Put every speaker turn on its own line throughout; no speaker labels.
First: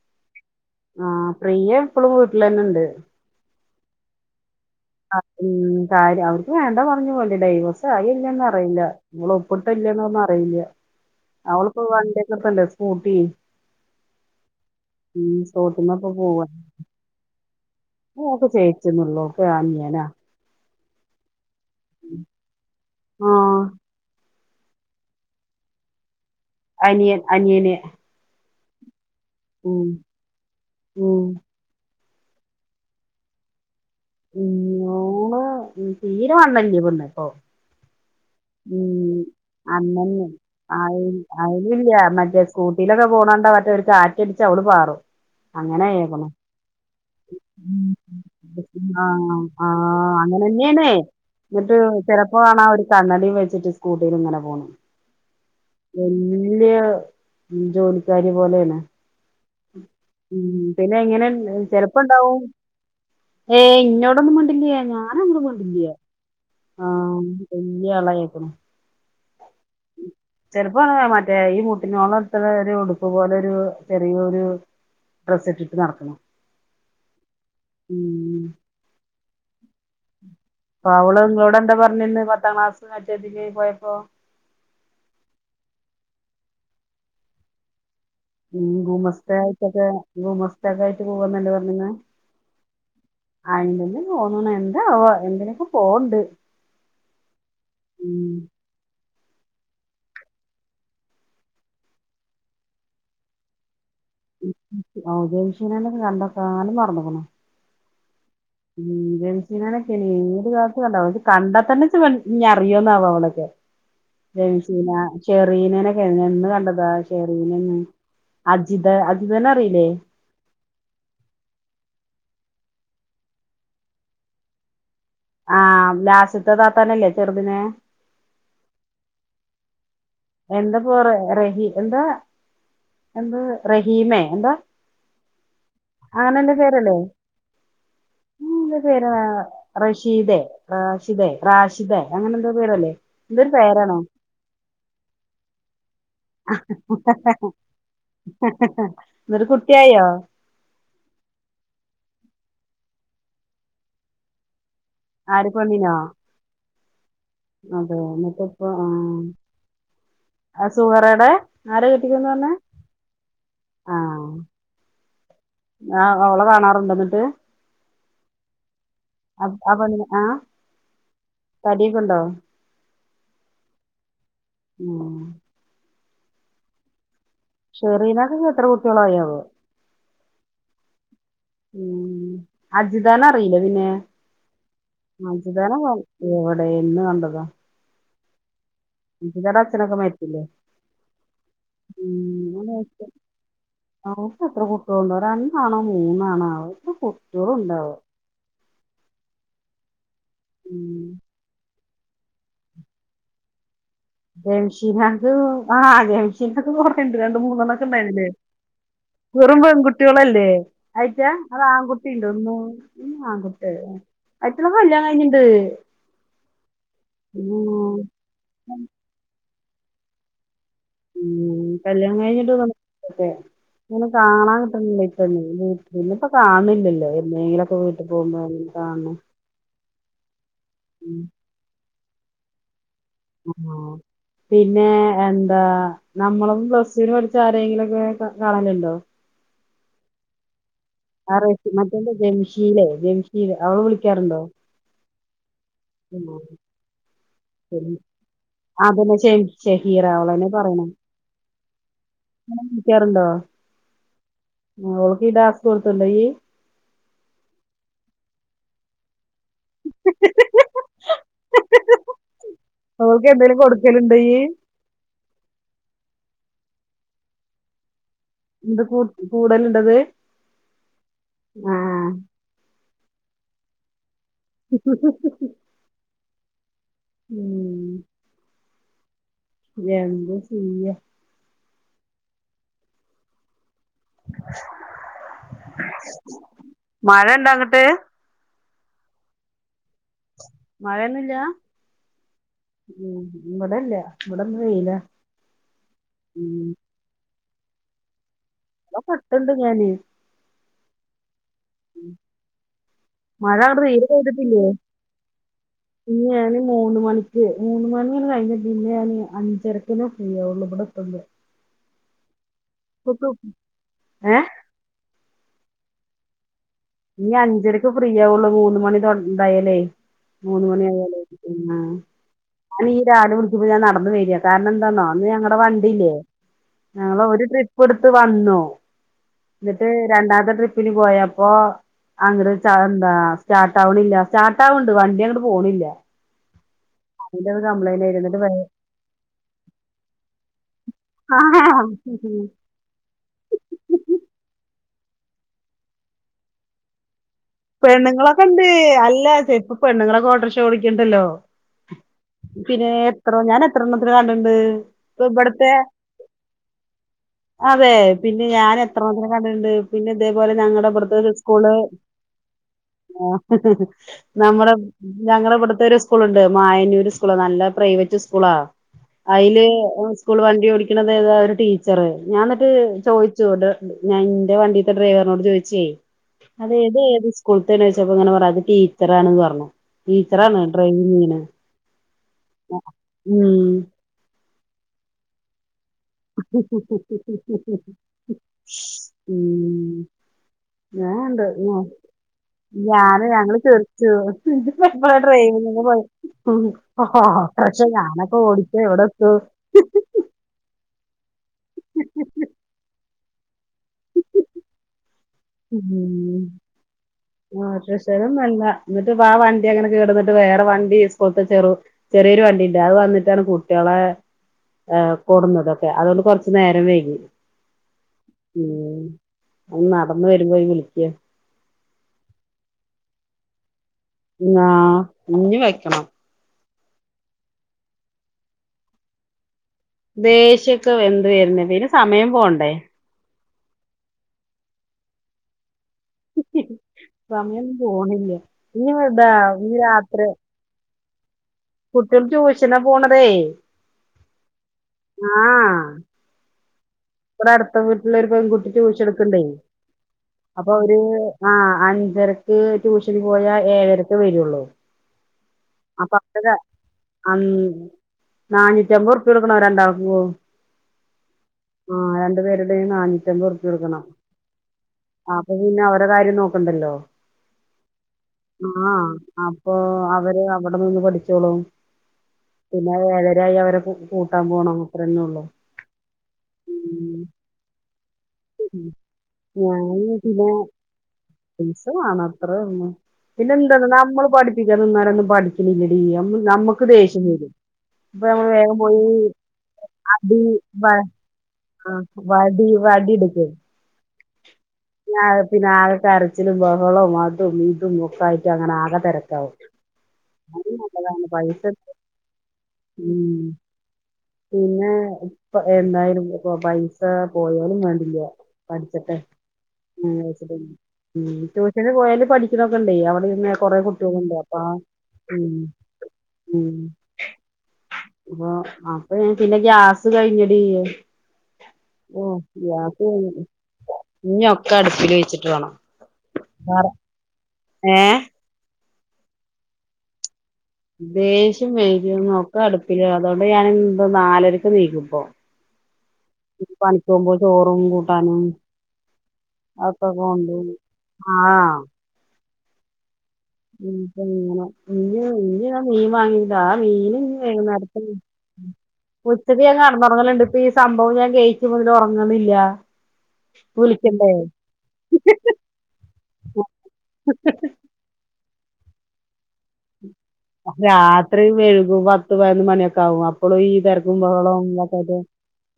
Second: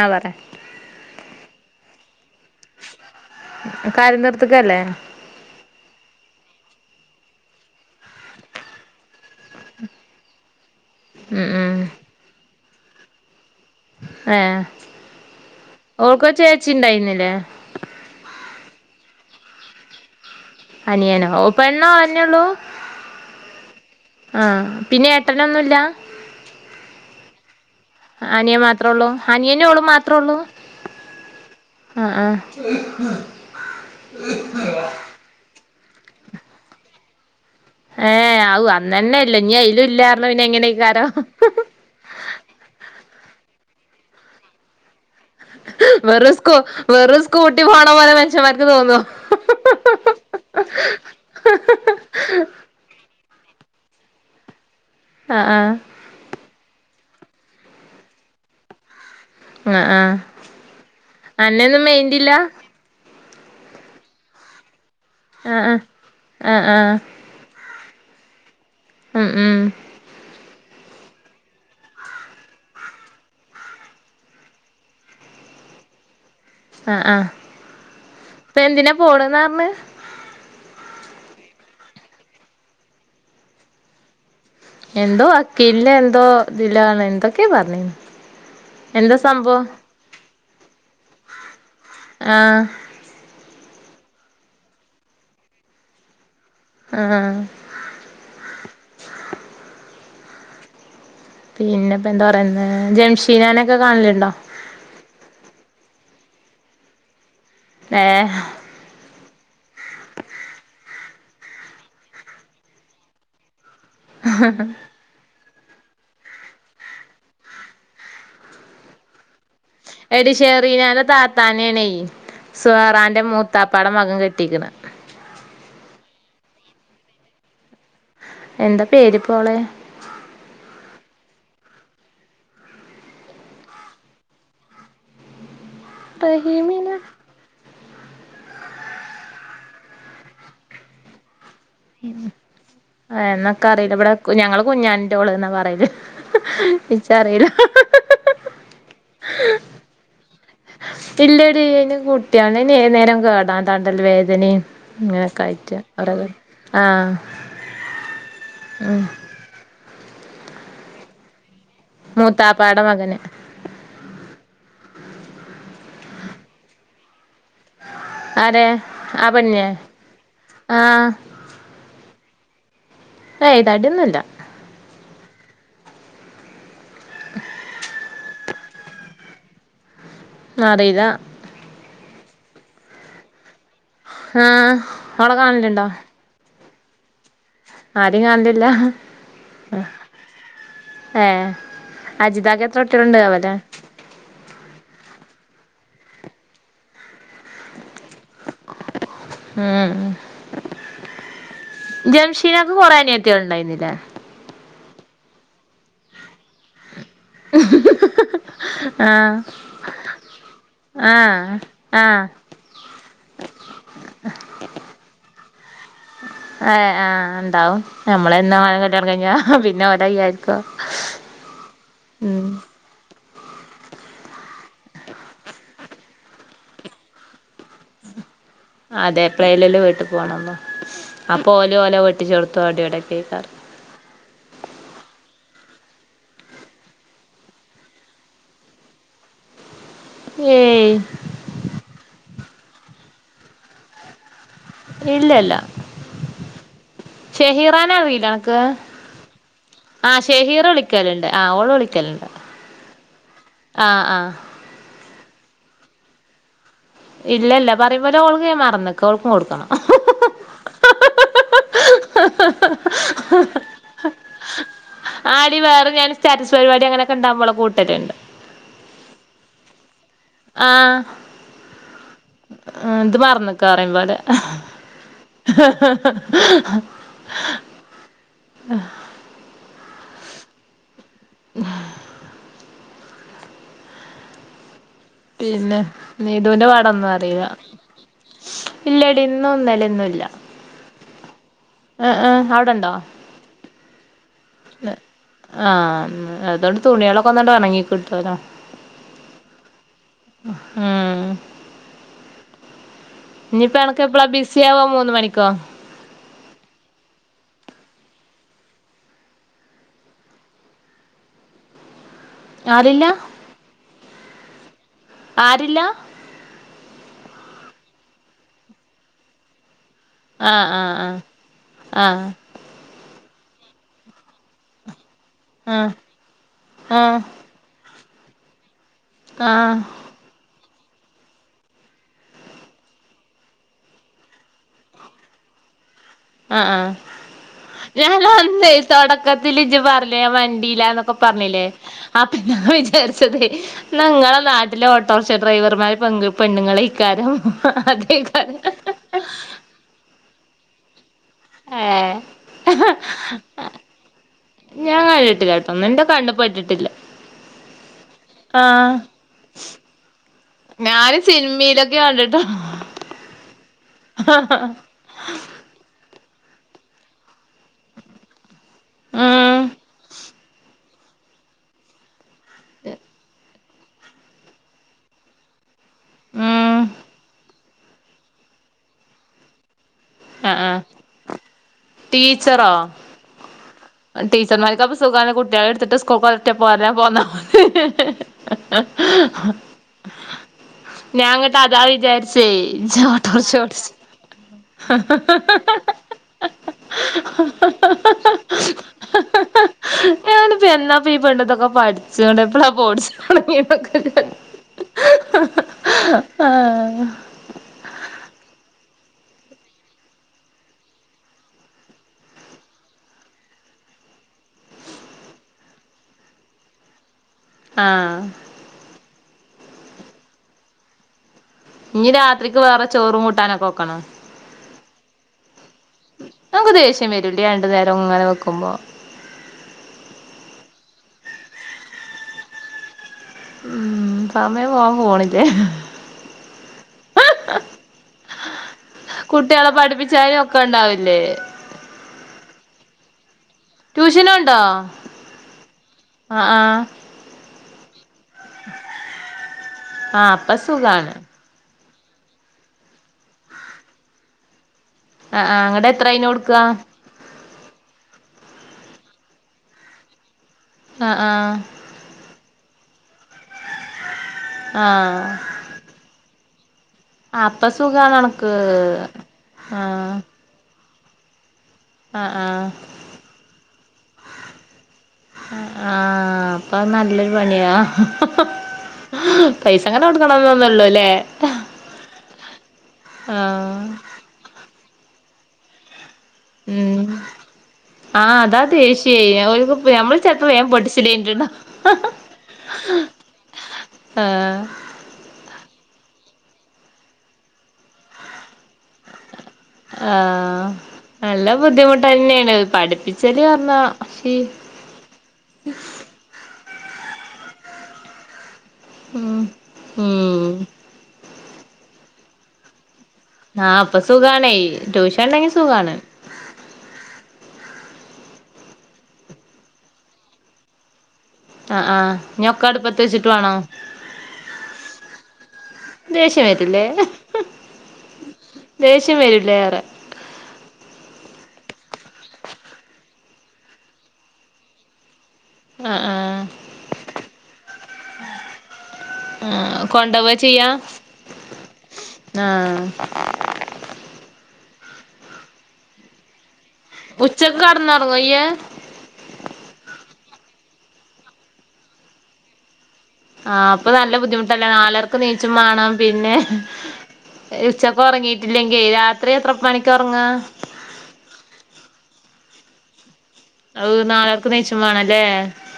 ആഹ് പറ
ആ പ്രിയ ഇപ്പോളും വി
കാര്യം നിർ
ആ ഉം കാര്യം അവർ ഇത് വേണ്ട പറഞ്ഞു പോല ഡൈവോസആയോ ഇല്ലേ അറിയില്ല ഇവൾ ഉപ്പിട്ടോ ഇല്ലേന്ന്റിയില്ല
ഉം ഉം
അവളിപ്പോ വണ്ടിയക്കടുത്തല്ലേ സ്കൂട്ടി
ഏഹ്
[unintelligible]
ഓൾക്കൊ
പോവ
ചേച്ചി ഉണ്ടായിരുന്നില്ലേ
ഓക്ക് ചേച്ചിന്നുമില്ല ഓക്ക് അനിയനാ
അനിയനോ ഓ പെണ്ണോ ഓള്ന്നെയള്ളു
ആ
ആ പിന്നെ ഏട്ടനൊന്നുല്ല
അനിയൻ അനിയന്
അനിയൻ മാത്രേ ഉള്ളൂ അനിയനും
ഉം
ഓളും മാത്രമേ ഉള്ളൂ
ഉം
അ ആ
ഉം ഊന്ന് തീരെ വണ്ണല്ലേ പെണ്ണ് ഇപ്പൊ
ഏഹ് ഔ അന്നന്നെ ഇല്ല ഇനി അയിലും
ഉംഅന്നന്നെ
ഇല്ലാരണം പിന്നെ എങ്ങനെക്കാരം
അയിൽ അയൽല്ല മറ്റേ സ്കൂട്ടിൽ പോണ് കണ്ട മറ്റൊ കാറ്റടിച്ചാൽ ഓള് പാറും അങ്ങനെ ആയേക്കണ്
വെറു സ്കൂ വെറു സ്കൂഊട്ടി
ഉം
പോണ പോലെ മനുഷ്യന്മാർക്ക് തോന്നോ
അങ്ങനെന്നെയണ് ന്നിട്ട് ചെലപ്പോകാണാ ഒരു ത തടി വെച്ചിട്ട് സ്കൂട്ടിൽ ഇങ്ങനെ പോണു
ആഹ് ആഹ്
വല്യ ഉം ജോലിക്കാരി പോലെയാണ്
ആഹ് ആഹ്
ഉം പിന്നെ എങ്ങനെ
അന്നൊന്നും
ചെലപ്പം
മൈൻഡില്ല
ഇണ്ടാവും ഏ ഇന്നോടൊന്നും മുണ്ടില്ലയേ ഞാനങ്ങണ്ടും മുണ്ടില്ലയേ
ആ ആ
വല്ല്യ അളയിക്കുന്നു
ഉം ഉം
ചെലപ്പകാണാമറ്റേ ഈ മൂട്ടിനോളത്ത ഒരു ഉടുപ്പ് പോലെ ഒരു ചെറിയൊരു ഡ്രസ്സ് ഇട്ടിട്ട് നടക്കുന്നു
ആ ആഇപ്പൊ എന്തിനാ പോന്ന് പറഞ്ഞ
അപ്പൊ അവള് നിങ്ങളോന്താ പറഞ്ഞിന്ന് പത്താം ക്ലാസ് മറ്റതിന് പോയപ്പോ
എന്തോ വക്കിയില്ല എന്തോ ഇതിലണ് എന്തൊക്കെയ പറഞ്ഞിന്
ഉം ഗൂ
എന്താ
മസ്ത
സംഭവം
ആയിറ്റക്കെ ഗു മസ് ത്തക്കായിട്ട് പോവല്ല പറഞ്ഞിന്
ആഹ്
അയിന്നെന്നെ തോന്ന് എന്താ അവ എന്തിനൊക്കെ പോവുണ്ട്
ആ പിന്നെപ്പൊ എന്താ പറയുന്ന് ജംഷീനാനൊക്കെ കാണലുണ്ടോ
ജംഷിനാനക്കെ കണ്ട കാലം മറന്നക്കുണു
ഏ
മ് ജംഷിനനൊക്കെ ഇനീ ഏതു കാലത്ത് കണ്ടാതാ ഓക് കണ്ടാ തന്നെ ഇ അറിയോന്നാവ അവളൊക്കെ ജംഷിന ഷെറീനനെക്കെ എന്ന് കണ്ടതാ ഷെറീനന്ന് അജിത അജിത
എടിശേറിനന്റെ താത്താനെണ് സുഹ്റാന്റെ മൂത്താപ്പാടെ മകൻ കെട്ടിക്ക്ണ്
ആ ലാസ്റ്റിത്തെ താത്താനല്ലേ ചെറുതിനെ
എന്താ പേര് പോ ഒളെ
എന്താ പോറ റഹീ എന്താ എന്താ റഹീമേ എന്താ അങ്ങനെല്ലെ
റഹീമിന
പേരല്ലേ ഉം പേര് റഷിതെ റാഷിതെ റാഷിതെ അങ്ങനെ എന്താ പേരല്ലേ എന്തൊരു
എന്നൊക്കെ അറിയില്ല
പേരാണോ
ഇവിടെ ഞങ്ങള് കുഞ്ഞാന്റോള് എന്നാ പറയല് ഇച്ചറിയില്ല
ന്നിട്ട് കുട്ടിയായോ
ഇല്ലടി അയിന് കുട്ടിണ് അയിന്ന് ഏത് നേരം കേടാ താണ്ടൽ വേദനിം അങ്ങനെക്ക
ആര്
ആയിറ്റ്
പെണ്ണിനോ
അവിടെ കെ ആ ഉം
അ സുഹറടെ ആര കെട്ടിക്കന്ന് പറഞ്ഞെ
മൂത്താപ്പാടെ മകന്
ആ ആ അവളെ കാണാറുണ്ട എന്നിട്ട്
ആരെ ആ പെണ്ണിനെ ആ
തടിയൊക്കെ ഉണ്ടോ
ഏയ് തടിയൊന്നുല്ല
ആ ഷെറീനക്കെ എത്ര കുട്ടികളായോ
അറീല
ഉം അജിതാന അറിയില്ലേ പിന്നെ
ആഹ് ഓളെ
അജിതാന
കാണലുണ്ടോ
[unintelligible] എ എന്ന് കണ്ടത
അരിം കാണലില്ല
ഗിരിജടെ അച്ഛനൊക്കെ മരിച്ചില്ലേ
ഏഹ് അജിതാക്ക്
ഉം
എത്ര
[unintelligible]
കുട്ടികളുണ്ട് ആവല്ലേ
ഓക് എത്ര കുട്ടിഒൾ ഉണ്ടോ രണ്ടാണോ മൂന്നാണാവ ഇപ്പ കുട്ടിയോളും ഉണ്ടാവ
ഉം
ഉം
ജംഷീനക്ക് കൊറേ അനത്തിയാൾ ഇണ്ടായിനിലെ
ജംഷീനക് ആ ഗംഷീനക്കെ കൊറണ്ട് രണ്ട് മൂന്നെണ്ണ ഒക്കെ ഇണ്ടതില്
ആഹ്
വെറും പെൺകുട്ടിയോളല്ലേ അയച്ച
ആഹ്
അത്
ആഹ്
ആൺകുട്ടിണ്ട് ഒന്ന് ഒന്ന് ആൺകുട്ടിയ അയിറ്റളെ കല്യാണം കഴിഞ്ഞിണ്ട്
ഏ ആഹ് എന്താവും
ഉം
നമ്മള് തന്നാ കല്യാണം കഴിഞ്ഞാ പിന്നെ ഓരയ്യായിരിക്കും
ഉം കല്യാണം കഴിഞ്ഞിട്ട് ന്നക്കെ ഇങ്ങനെ കാണാൻ കിട്ടുന്നില്ലേ ഇപ്പം വീട്ട്ന്ന് ഇപ്പ കാണില്ലല്ലോ എന്നെങ്കിലുംക്കെ വീട്ടിൽ പോകുമ്പോ കാണണം
അതെ എപ്ലേല് ല്ലേ വീട്ടിൽ പോകണംന്നോ അപ്പൊ ഓല് ഓലോ വെട്ടിച്ചൊടുത്തു അവിടെവിടെ
ആ പിന്നെ എൻ എന്താ നമ്മളൊന്നും പ്ലടുവിന് പഠിച്ച ആരങ്കിലുംക്കെ കാണലുണ്ടോ?
ഏയ്
ആറ് മറ്റേണ്ട് ജംഷീലെ ജംഷീൽ അവള് വിളിക്കാറുണ്ടോ?
ഇല്ലല്ല ഷെഹീറാനെ അറിയില്ല എനക്ക്
അതന്നെ ഷെഹീറ
ആ
അവളെന്നെ
ഷെഹീർ വിളിക്കലുണ്ട് ആ ഓള് വിളിക്കലുണ്ട്
വിളിക്കാറൊണ്ടോ
ആ ആ
ഈ ഡാസ് കൊടുത്തോണ്ടോ ഈയ്
ഇല്ലെല്ല പറയുമ്പോലെ ഓൾക്കെ മറന്നെക്കോൾ
ഹ് ഹ് ഹ് ഹ ഹ ഹ ഓൾക്ക് എന്തെലും കൊടുക്കലുണ്ടോ ഈയ്
ആടി വേറെ ഞാൻ സ്റ്റാറ്റസ് പരിപാടി അങ്ങനെക്കെണ്ടാമ്പോളെ കൂട്ടട്ട്ണ്ട്
എന്ത് കൂ കൂടലുണ്ടത്
ആ
ആഹ്
ആഹ് ഇത് മറന്നക്ക് പറയും പോലെ
ഹ് ഹ് ഹ് ഹ്
[unintelligible]
ഉം
[unintelligible]
എന്ത ചെയ്യാ?
പിന്നെ നീതുന്റെ
മഴ
പാടെന്താറീല്ല
ഉണ്ടോ അങ്ങട്ട്
ഇല്ലടി ഇന്നുംന്നലൊന്നുല്ല.
മഴയൊന്നുല്ലാ ഉം ഇവടെല്ല
ഇല്ല ആ
ഉം.
അതൊണ്ട് തുണ്യെളൊക്കൊന്നണ്ട് ഒണങ്ങി കിട്ടൊലോ.
നല്ലോം കിട്ട്ണ്ട്
ഉം
[unintelligible] മഴ
ഇനിയിപ്പ
ങ്ങട്ട്
അനക്ക്
തീരെ
എപ്പളാ ബിസി
പെയ്തിട്ടില്ലേ
ആവാ മൂന്ന് മണിക്കോ
ഇന്ന് ഞാന് മൂന്ന് മണി ക്ക്‌ മൂന്ന് മണിന്ന് കഴിഞ്ഞ പിന്നെ ഞാന് അഞ്ചരക്കനേ ഫ്രീയാവൊള്ളൂ ഇബടെത്തുമ്പം
ആളില്ല
[unintelligible] ഏഹ്
ആരില്ലാ?
ഇനി അഞ്ചരക്ക് ഫ്രീയാവൊള്ളൂ മൂന്ന് മണി തൊട് തായാല്ലേ മൂന്ന്
ആഹ് ആഹ്
മണ്യായാലെ ഉം
ആഹ്
അയ് നീ രാവിലെ വിളി പ്പൊ ഞാൻ നടന്ന് വെര്യാ കാരണന്താന്നോ അന്ന് ഞങ്ങടെ
ആഹ്
വണ്ടില്ലേ
ആഹ്
ഞങ്ങള് ഒര് ട്രിപ്പ്ട് ത്ത് വന്നു
ആഹ് ആഹ്
ന്നട്ട് രണ്ടാമത്തെ ട്രിപ്പിന് പോയപ്പോ അങ്ങട് ച എന്താ സ്റ്റാർട്ടാവ്ണില്ല സ്റ്റാർട്ടാവ്ണ്ട് വണ്ട്യങ്ങട്ട് പോണില്ല.
ആഹ് ആഹ്
അതിന്റെ ഒരു കംപ്ലൈന്റ് ആയിരുന്നു എന്നിട്ട് വേ
ഞാനന്നേ തൊടക്കത്തില് ഇജ്ജ് പർഞ്ഞിലേ ഞാം വണ്ടില്ലാന്നൊക്കെ പർഞ്ഞില്ലേ അപ്പോ ഞാ ൻ വിചാര്ച്ചതേ ന്ന ഇങ്ങളെ നാട്ടിലെ ഓട്ടോർഷ ഡ്രൈവർമാര് പെങ്ക് പെണ്ണ്ങ്ങളെക്കാരം
പെണ്ണുങ്ങളൊക്കെണ്ട് അല്ല ചെ ഇപ്പൊ പെണ്ണുങ്ങളൊക്കെ ഓട്ടർഷ ഓടിക്ക്ണ്ടല്ലോ
ഏഹ്
പിന്നെ എത്രോ ഞാനെത്രണ്ണത്തിനെ കണ്ട് ണ്ട്
ഞാൻ
ഇപ്പൊ ഇബടെത്തെ
കണ്ടിട്ടില്ലാട്ടോ എന്റെ കണ്ണ് പെട്ടിട്ടില്ല
അതെ പിന്നെ
ആഹ്
ഞാനെത്രണ്ണത്തിനെ കണ്ട്ണ്ട് പിന്നെ ഇതേപോലെ ഞങ്ങടെ
ഞാന്
ഇബട്ത്തൊര് സ്കൂള്
സിനിമയിലൊക്കെ [unintelligible]
ആഹ്. നമ്മളെ ഞങ്ങളെ ഇവട്ത്തൊരു സ്കൂളുണ്ട് മായന്നൂര് സ്കൂള് നല്ല പ്രൈവറ്റ് സ്കൂളാ
ഉം
അയില് സ്കൂൾ വണ്ടിയോടി ക്ക്ണതേതാ ഒര് ടീച്ചറ് ഞാൻ ന്നിട്ട് ചോയിച്ചു ത് ഇന്റെ വണ്ടിത്തെ ഡ്രൈവറിനോട് ചോയിച്ചേ അതേ
ഉം
ഇതേത് സ്കൂൾത്തെണ് ചോയിച്ചപ്പം ഇങ്ങനെ പറഞ് അത് ടീച്ചറാണെന്ന് പറഞ്ഞു.
ആഹ്
ടീച്ചറാണ്
ആഹ്
ഡ്രൈവിംഗ്‌ യ്യണേ.
ടീച്ചറോ ടീച്ചർമാർക്കപ്പൊ സുഖാണ് കുട്ടികളെ എടുത്തിട്ട് സ് കൂൾക്കൊരറ്റ പോരലാ പോന്ന മതി.
ഉം
ഞാ
ഞാനുണ്ട്
ങ്ങട്ട് അതാ വിചാരിച്ചേ
ഞാന്
ഇജ്ജോട്ടർഷ
ഞങ്ങള്
ഓട്ടിച്ച്
ചിരിച്ചു എപ്പഴാ ഡ്രൈവിംഗിന് പോയെ. മ് ഹ ഹാ പക്ഷെ ഞാനൊക്കെ ഓടിച്ചാ എവിടെത്തും
അപ്പ ഈ പെണ്ണിതൊക്കെ പഠിച്ചോണ്ടെപ്പളാ പ്പൊ ഓടിച്ചു തൊടങ്ങീതൊക്കെ
മ് മാഷക്ഷരോന്നല്ല എന്നിട്ടിപ്പ ആ വണ്ടി അങ്ങനെ കേടന്നിട്ട് വേറെ വണ്ടി സ്കൂൾത്തെ ചെറു ചെറിയൊരു വണ്ടിയിണ്ട് അത് വന്നിട്ടാണ് കുട്ടിയ ബെ ഏഹ് കൊടുന്നതൊക്കെ അതുകൊണ്ട് കൊറച്ച് നേരം വൈകി.
ആഹ്
മ് മ് അതും നടന്നു വരുമ്പോയി വിളിക്ക
ഇഞ് രാത്രിക്ക് വേറെ ചോറും കൂട്ടാനൊക്കെ വെക്കണോ
ആ ഇഞ്ഞി വെക്കണം
നമുക്ക് ദേഷ്യം വരൂലേ രണ്ടു നേരം ഇങ്ങനെ വെക്കുമ്പോ
ദേഷ്യൊക്കെ എന്ത് വര്ണ് പിന്നെ സമയം പോവണ്ടേ
ഉം സമയം പോവാൻ ഫോണില്
സമയം പോണില്ല ഇനി ഇതാ
കുട്ടികളെ
ഇനി രാത്രി
പഠിപ്പിച്ചാലും ഒക്കെണ്ടാവില്ലേ
കുട്ടികൾ ട്യൂഷന് പോണതേ
ട്യൂഷനു ഒണ്ടോ
ആഹ്
ആ ആ
ഇവിടെ അടുത്ത വീട്ടിലെ ഒരു പെൺകുട്ടി ട്യൂഷനെടുക്കുണ്ടെ
ആഹ് അപ്പ
അപ്പൊ അവര്
സുഖാണ്
ആ അഞ്ചരക്ക് ട്യൂഷന് പോയാൽ ഏഴരക്കെ വരുള്ളൂ
ആഹ് ആഹ് അങ്ങട്ട് എത്ര
അപ്പൊ
അയിന് കൊടുക്കാ
[unintelligible] അം നാനൂറ്റി അമ്പത് റുപ്യ കൊടുക്കണം രണ്ടാൾക്കും
ആ ആ
ആ രണ്ടു പേരുടെയും നാനൂറ്റമ്പത് റുപ്യ കൊടുക്കണം
ആഹ്
ആ അപ്പൊ പിന്നെ അവരുടെ കാര്യം നോ ആ
അപ്പൊ സുഖാണ് അണക്ക്
അപ്പൊ
ആഹ്
അവര് അവിടെ നിന്ന് പഠിച്ചോളും
ആഹ് ആഹ്
പിന്നെ ഏഴരായി അവരെ കൂട്ടാൻ പോണം അത്രന്നേള്ളു
ആ നല്ലൊരു പണിയ
ഞാന് പിന്നെ
കൊടുക്കണംന്നൊന്നുല്ലല്ലേ
പൈസ വേണം അത്ര തന്നെ പിന്നെ
ആഹ്
എന്താന്നോ നമ്മള് പഠിപ്പിക്കാനിന്നാലൊന്നും പഠിക്കണില്ലടി നമ്മ നമ്മുക്ക്
ഉം
ദേഷ്യം വരും അപ്പം
ആഹ്
മ്മള്
അതാ
വേഗം പോയി
ദേഷ്യേ ഓൽക്ക് നമ്മള്
അടി
ചെലപ്പോ വേം
വ അ
പൊട്ടിച്ചിലേനിട്ടുണ്ടാവും
വടി വടി എടുക്കും
ആഹ്
ആകെ പിന്നെ ആ കരച്ചിലും ബഹളവും അതും ഇതും ഒക്കെ ആയിട്ട് അങ്ങനെ ആകെ തെരക്കാവും
ആ നല്ല ബുദ്ധിമുട്ടന്നെയാണ്
ഉം
പഠിപ്പിച്ചല് പറഞ്ഞാ ഷീ
പിന്നെ പ്പ എന്തായാലും പൈ സ പോയാലും വേണ്ടില്ല പഠിച്ചട്ടെ
ഉം
എന്ന് വിചാരിച്ചിട്ട്
ഉം
തന്നെയാ മ് ട്യൂഷന് പോയല് പഠിക്കണൊക്കെണ്ടേ അവ പിന്നെ കൊറെ
ആഹ് ഇപ്പൊ
കുട്ടിയോളുണ്ട്
സുഖാണേ
അപ്പ ആ
ട്യൂഷൻ
മ്
ഉണ്ടെങ്കി സുഖാണ്
മ് അപ്പൊ അപ്പ പിന്നെ ഗ്യാസ് കഴിഞ്ഞടി
ആ ആ
ഓ
ഞൊക്ക അടുപ്പത്ത്
ഗ്യാസ്
വെച്ചി ട്ട്
കഴിഞ്ഞ്
വേണം
ഇഞ്ഞി ഒക്കെ അടുപ്പില് വെച്ചിട്ട് വേണം
ദേഷ്യം വരില്ലെ
വേറെ ഏ
ദേഷ്യം വരില്ലെ ഏറെ
ദേഷ്യം വര്വോ നോക്ക അടുപ്പില് അതുകൊണ്ട് ഞാനിന്ത് നാലരക്ക് ണീക്കും ഇപ്പോ
ആഹ് ആഹ്
പണിക്ക് പോവുമ്പോ ചോറും കൂട്ടാനും
ആഹ്
അതൊക്കെ
കൊണ്ടോവാ
കൊണ്ടോവും ആ
ആ
ഉം തിന്നണം ഇഞ് ഇന്ന് ഞാൻ മീൻ വാങ്ങിനി ഇല്ലാ ആ മീൻ ഇഞ്
ഉച്ചക്ക്
വൈകുന്നേരത്തിന്
കടന്നൊറങ്ങോ ഇയ്യ്
ഉച്ചക്ക് ഞാൻ കെടന്ന് ഒറങ്ങൽ ഇണ്ട് ഇപ്പ ഈ സംഭവം ഞാൻ കെഴ്ച്ച മുതൽ ഒറങ്ങ്ണില്ല
ആ അപ്പ നല്ല ബുദ്ധിമുട്ടല്ലേ നാലരക്ക് നീച്ചുംമാണം പിന്നെ ഉച്ചക്ക് ഒറങ്ങിയിട്ടില്ലെങ്കി രാത്രി അത്ര
രാത്രി വെഴ്കും പത്ത് പയ്നൊന്ന് മണിയൊക്കെ ആവും അ ഇപ്പളും ഈ
അത്
തെരക്കും
നാലരക്ക്
ബഹളോ
നീച്ചും വേണല്ലേ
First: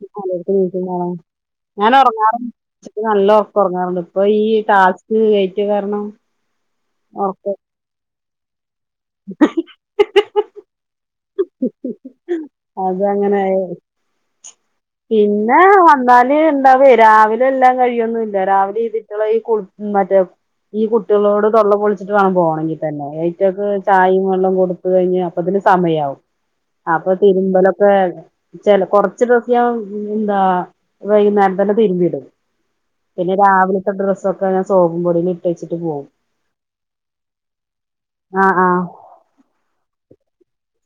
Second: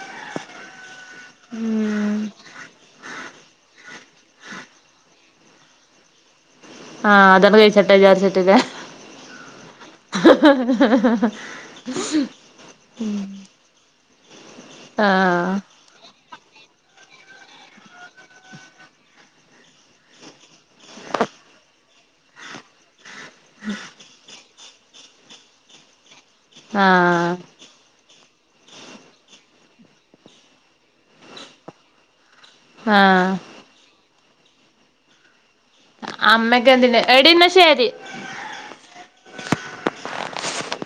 [unintelligible] ഞാൻ
ഉം
ഒറങ്ങാറുണ്ട് ഉച്ചക്ക് നല്ല ഒറക്ക് ഒറങ്ങാറുണ്ട് ഇപ്പ ഈ ടാസ്ക്ക് കെയ്റ്റെ കാരണം
ആ
ഉറക്കം
അതാണ്ട് കയ്ച്ചെട്ടെ വിചാര്ച്ച്ട്ട് ലെ ഹ ഹ ഹ
അതങ്ങനെ അയാല്
ആഹ്
പിന്നെ വന്നാല് ഇണ്ടാവേ രാവിലെ ഇത്എല്ലാം കഴിയൊന്നില്ല രാവിലെ ഇതീറ്റളെ ഈ കുൾ മറ്റെ ഈ കുട്ടെളോട് തൊള്ള പൊൾ ച്ച്ട്ട് വാണം പോകണങ്കി തന്നെ അയിറ്റക്ക് ചായും വെള്ളം കൊട്ത്ത്. കഴിഞ്ഞ് അപ്പത്തിന് സമയാവും
ആ
അപ്പൊ തിരുമ്പലൊക്കെ ചെല കൊറച്ച് ഡ്രസ്സ് ഞാൻ എന്താ വൈയ്ന്നേരം തന്നെ തിര്മ്പിടും പിന്നെ
ആഹ്
രാവിൽത്തെ ഡ്രസ്സൊക്കെ ഞാൻ സോപ്പും പൊടിൽ ഇ ട്ടെച്ചിട്ട് പോവും
അമ്മക്കെന്തിന് എടി എന്നാ ശരി
ആ ആ [inaudible]